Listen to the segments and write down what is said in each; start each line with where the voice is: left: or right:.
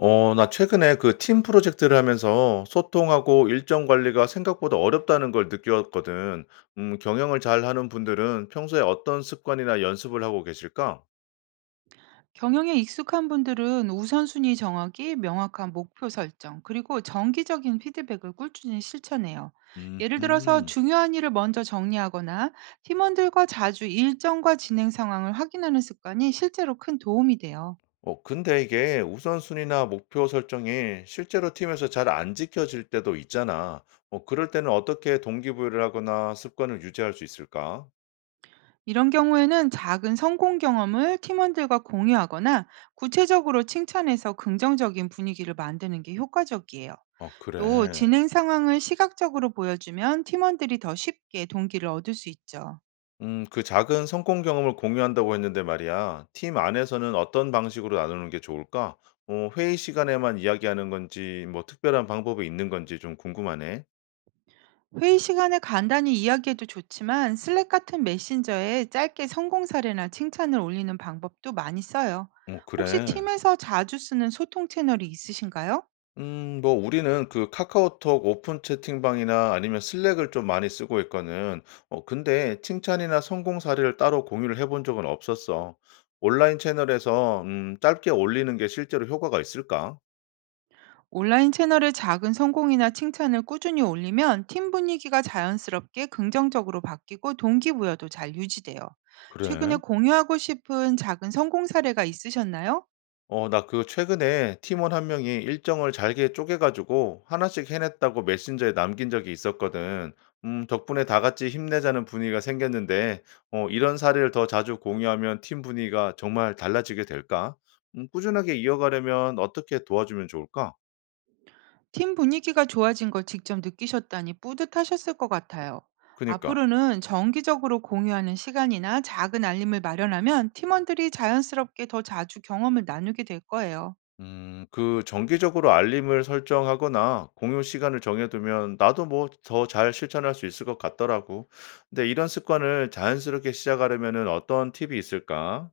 left: 나 최근에 그 팀 프로젝트를 하면서 소통하고 일정 관리가 생각보다 어렵다는 걸 느꼈거든. 경영을 잘 하는 분들은 평소에 어떤 습관이나 연습을 하고 계실까?
right: 경영에 익숙한 분들은 우선순위 정하기, 명확한 목표 설정, 그리고 정기적인 피드백을 꿀준히 실천해요.
left: 음,
right: 예를 들어서
left: 음.
right: 중요한 일을 먼저 정리하거나 팀원들과 자주 일정과 진행 상황을 확인하는 습관이 실제로 큰 도움이 돼요.
left: 근데 이게 우선순위나 목표 설정이 실제로 팀에서 잘 안 지켜질 때도 있잖아. 그럴 때는 어떻게 동기부여를 하거나 습관을 유지할 수 있을까?
right: 이런 경우에는 작은 성공 경험을 팀원들과 공유하거나 구체적으로 칭찬해서 긍정적인 분위기를 만드는 게 효과적이에요.
left: 아,
right: 또
left: 그래.
right: 진행 상황을 시각적으로 보여주면 팀원들이 더 쉽게 동기를 얻을 수 있죠.
left: 그 작은 성공 경험을 공유한다고 했는데 말이야. 팀 안에서는 어떤 방식으로 나누는 게 좋을까? 회의 시간에만 이야기하는 건지, 뭐 특별한 방법이 있는 건지 좀 궁금하네.
right: 회의 시간에 간단히 이야기해도 좋지만 슬랙 같은 메신저에 짧게 성공 사례나 칭찬을 올리는 방법도 많이 써요.
left: 어,
right: 혹시
left: 그래.
right: 팀에서 자주 쓰는 소통 채널이 있으신가요?
left: 뭐 우리는 그 카카오톡 오픈 채팅방이나 아니면 슬랙을 좀 많이 쓰고 있거든. 근데 칭찬이나 성공 사례를 따로 공유를 해본 적은 없었어. 온라인 채널에서 짧게 올리는 게 실제로 효과가 있을까?
right: 온라인 채널에 작은 성공이나 칭찬을 꾸준히 올리면 팀 분위기가 자연스럽게 긍정적으로 바뀌고, 동기부여도 잘 유지돼요. 최근에
left: 그래.
right: 공유하고 싶은 작은 성공 사례가 있으셨나요?
left: 나 그 최근에 팀원 한 명이 일정을 잘게 쪼개가지고 하나씩 해냈다고 메신저에 남긴 적이 있었거든. 덕분에 다 같이 힘내자는 분위기가 생겼는데, 이런 사례를 더 자주 공유하면 팀 분위기가 정말 달라지게 될까? 꾸준하게 이어가려면 어떻게 도와주면 좋을까?
right: 팀 분위기가 좋아진 걸 직접 느끼셨다니 뿌듯하셨을 것 같아요.
left: 그니까.
right: 앞으로는 정기적으로 공유하는 시간이나 작은 알림을 마련하면, 팀원들이 자연스럽게 더 자주 경험을 나누게 될 거예요.
left: 그 정기적으로 알림을 설정하거나 공유 시간을 정해 두면 나도 뭐 더 잘 실천할 수 있을 것 같더라고. 근데 이런 습관을 자연스럽게 시작하려면은 어떤 팁이 있을까?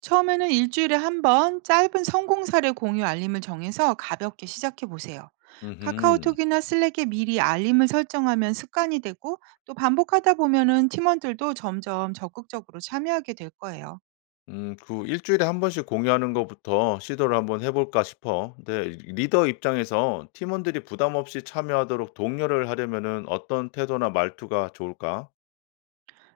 right: 처음에는 일주일에 한번 짧은 성공 사례 공유 알림을 정해서 가볍게 시작해 보세요.
left: 음
right: 카카오톡이나 슬랙에 미리 알림을 설정하면 습관이 되고, 또 반복하다 보면은 팀원들도 점점 적극적으로 참여하게 될 거예요.
left: 그 일 주일에 한 번씩 공유하는 것부터 시도를 한번 해 볼까 싶어. 근데 리더 입장에서 팀원들이 부담 없이 참여하도록 독려를 하려면은 어떤 태도나 말투가 좋을까?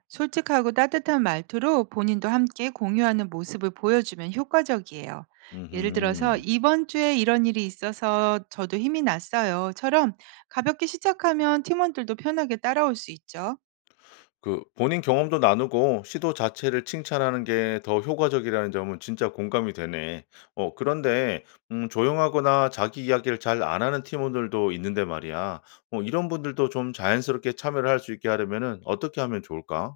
right: 솔직하고 따뜻한 말투로, 본인도 함께 공유하는 모습을 보여주면 효과적이에요. 예를 들어서
left: 음
right: "이번 주에 이런 일이 있어서 저도 힘이 났어요."처럼 가볍게 시작하면 팀원들도 편하게 따라올 수 있죠.
left: 그 본인 경험도 나누고 시도 자체를 칭찬하는 게 더 효과적이라는 점은 진짜 공감이 되네. 그런데 조용하거나 자기 이야기를 잘 안 하는 팀원들도 있는데 말이야. 이런 분들도 좀 자연스럽게 참여를 할 수 있게 하려면은 어떻게 하면 좋을까?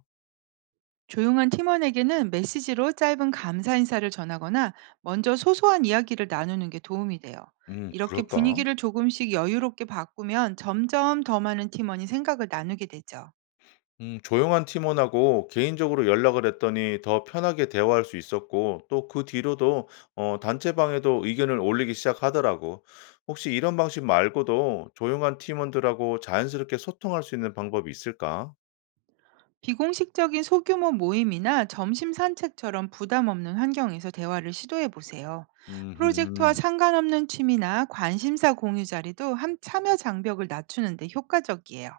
right: 조용한 팀원에게는 메시지로 짧은 감사 인사를 전하거나, 먼저 소소한 이야기를 나누는 게 도움이 돼요. 이렇게
left: 그럴까?
right: 분위기를 조금씩 여유롭게 바꾸면 점점 더 많은 팀원이 생각을 나누게 되죠.
left: 조용한 팀원하고 개인적으로 연락을 했더니 더 편하게 대화할 수 있었고, 또 그 뒤로도 단체방에도 의견을 올리기 시작하더라고. 혹시 이런 방식 말고도 조용한 팀원들하고 자연스럽게 소통할 수 있는 방법이 있을까?
right: 비공식적인 소규모 모임이나 점심 산책처럼 부담 없는 환경에서 대화를 시도해 보세요. 프로젝트와
left: 음,
right: 상관없는 취미나 관심사 공유 자리도 함 참여 장벽을 낮추는 데 효과적이에요.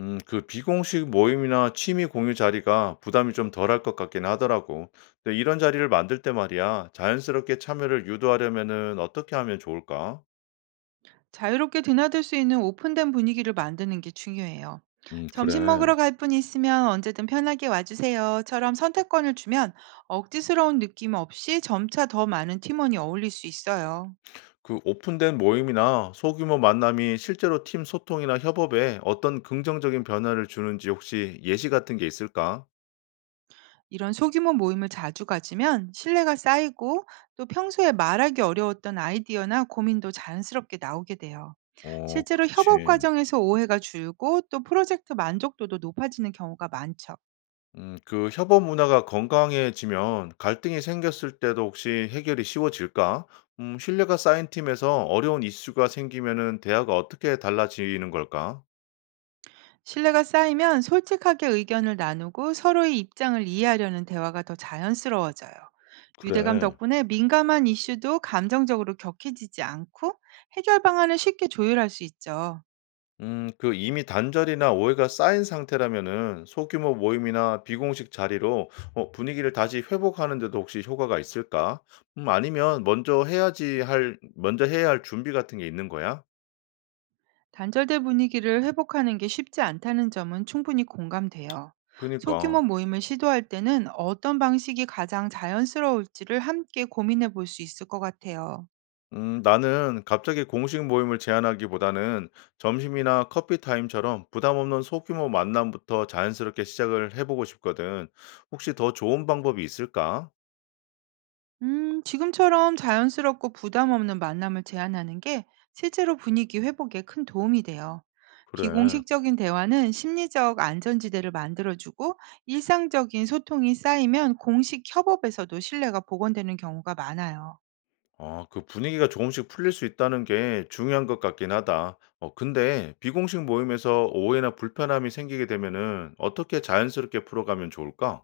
left: 그 비공식 모임이나 취미 공유 자리가 부담이 좀 덜할 것 같긴 하더라고. 근데 이런 자리를 만들 때 말이야, 자연스럽게 참여를 유도하려면은 어떻게 하면 좋을까?
right: 자유롭게 드나들 수 있는 오픈된 분위기를 만드는 게 중요해요. "점심
left: 그래.
right: 먹으러 갈 분 있으면 언제든 편하게 와주세요."처럼 선택권을 주면, 억지스러운 느낌 없이 점차 더 많은 팀원이 어울릴 수 있어요.
left: 그 오픈된 모임이나 소규모 만남이 실제로 팀 소통이나 협업에 어떤 긍정적인 변화를 주는지 혹시 예시 같은 게 있을까?
right: 이런 소규모 모임을 자주 가지면 신뢰가 쌓이고, 또 평소에 말하기 어려웠던 아이디어나 고민도 자연스럽게 나오게 돼요.
left: 어,
right: 실제로 협업
left: 그렇지.
right: 과정에서 오해가 줄고, 또 프로젝트 만족도도 높아지는 경우가 많죠.
left: 그 협업 문화가 건강해지면 갈등이 생겼을 때도 혹시 해결이 쉬워질까? 신뢰가 쌓인 팀에서 어려운 이슈가 생기면은 대화가 어떻게 달라지는 걸까?
right: 신뢰가 쌓이면 솔직하게 의견을 나누고, 서로의 입장을 이해하려는 대화가 더 자연스러워져요. 유대감
left: 그래.
right: 덕분에 민감한 이슈도 감정적으로 격해지지 않고, 해결 방안을 쉽게 조율할 수 있죠.
left: 그 이미 단절이나 오해가 쌓인 상태라면은 소규모 모임이나 비공식 자리로 분위기를 다시 회복하는데도 혹시 효과가 있을까? 아니면 먼저 해야 할 준비 같은 게 있는 거야?
right: 단절된 분위기를 회복하는 게 쉽지 않다는 점은 충분히 공감돼요. 소규모
left: 그니까.
right: 모임을 시도할 때는 어떤 방식이 가장 자연스러울지를 함께 고민해 볼 수 있을 것 같아요.
left: 나는 갑자기 공식 모임을 제안하기보다는 점심이나 커피 타임처럼 부담 없는 소규모 만남부터 자연스럽게 시작을 해보고 싶거든. 혹시 더 좋은 방법이 있을까?
right: 지금처럼 자연스럽고 부담 없는 만남을 제안하는 게 실제로 분위기 회복에 큰 도움이 돼요.
left: 그래.
right: 비공식적인 대화는 심리적 안전지대를 만들어주고, 일상적인 소통이 쌓이면 공식 협업에서도 신뢰가 복원되는 경우가 많아요.
left: 그 분위기가 조금씩 풀릴 수 있다는 게 중요한 것 같긴 하다. 근데 비공식 모임에서 오해나 불편함이 생기게 되면은 어떻게 자연스럽게 풀어가면 좋을까?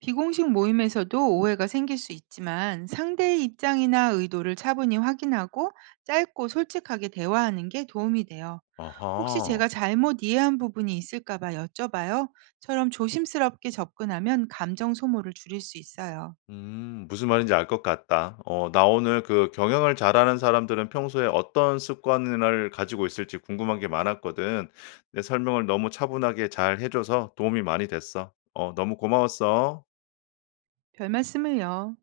right: 비공식 모임에서도 오해가 생길 수 있지만, 상대의 입장이나 의도를 차분히 확인하고 짧고 솔직하게 대화하는 게 도움이 돼요. "혹시
left: 아하.
right: 제가 잘못 이해한 부분이 있을까 봐 여쭤봐요. 처럼 조심스럽게 접근하면 감정 소모를 줄일 수 있어요.
left: 무슨 말인지 알 것 같다. 나 오늘 그 경영을 잘하는 사람들은 평소에 어떤 습관을 가지고 있을지 궁금한 게 많았거든. 내 설명을 너무 차분하게 잘 해줘서 도움이 많이 됐어. 너무 고마웠어.
right: 별 말씀을요.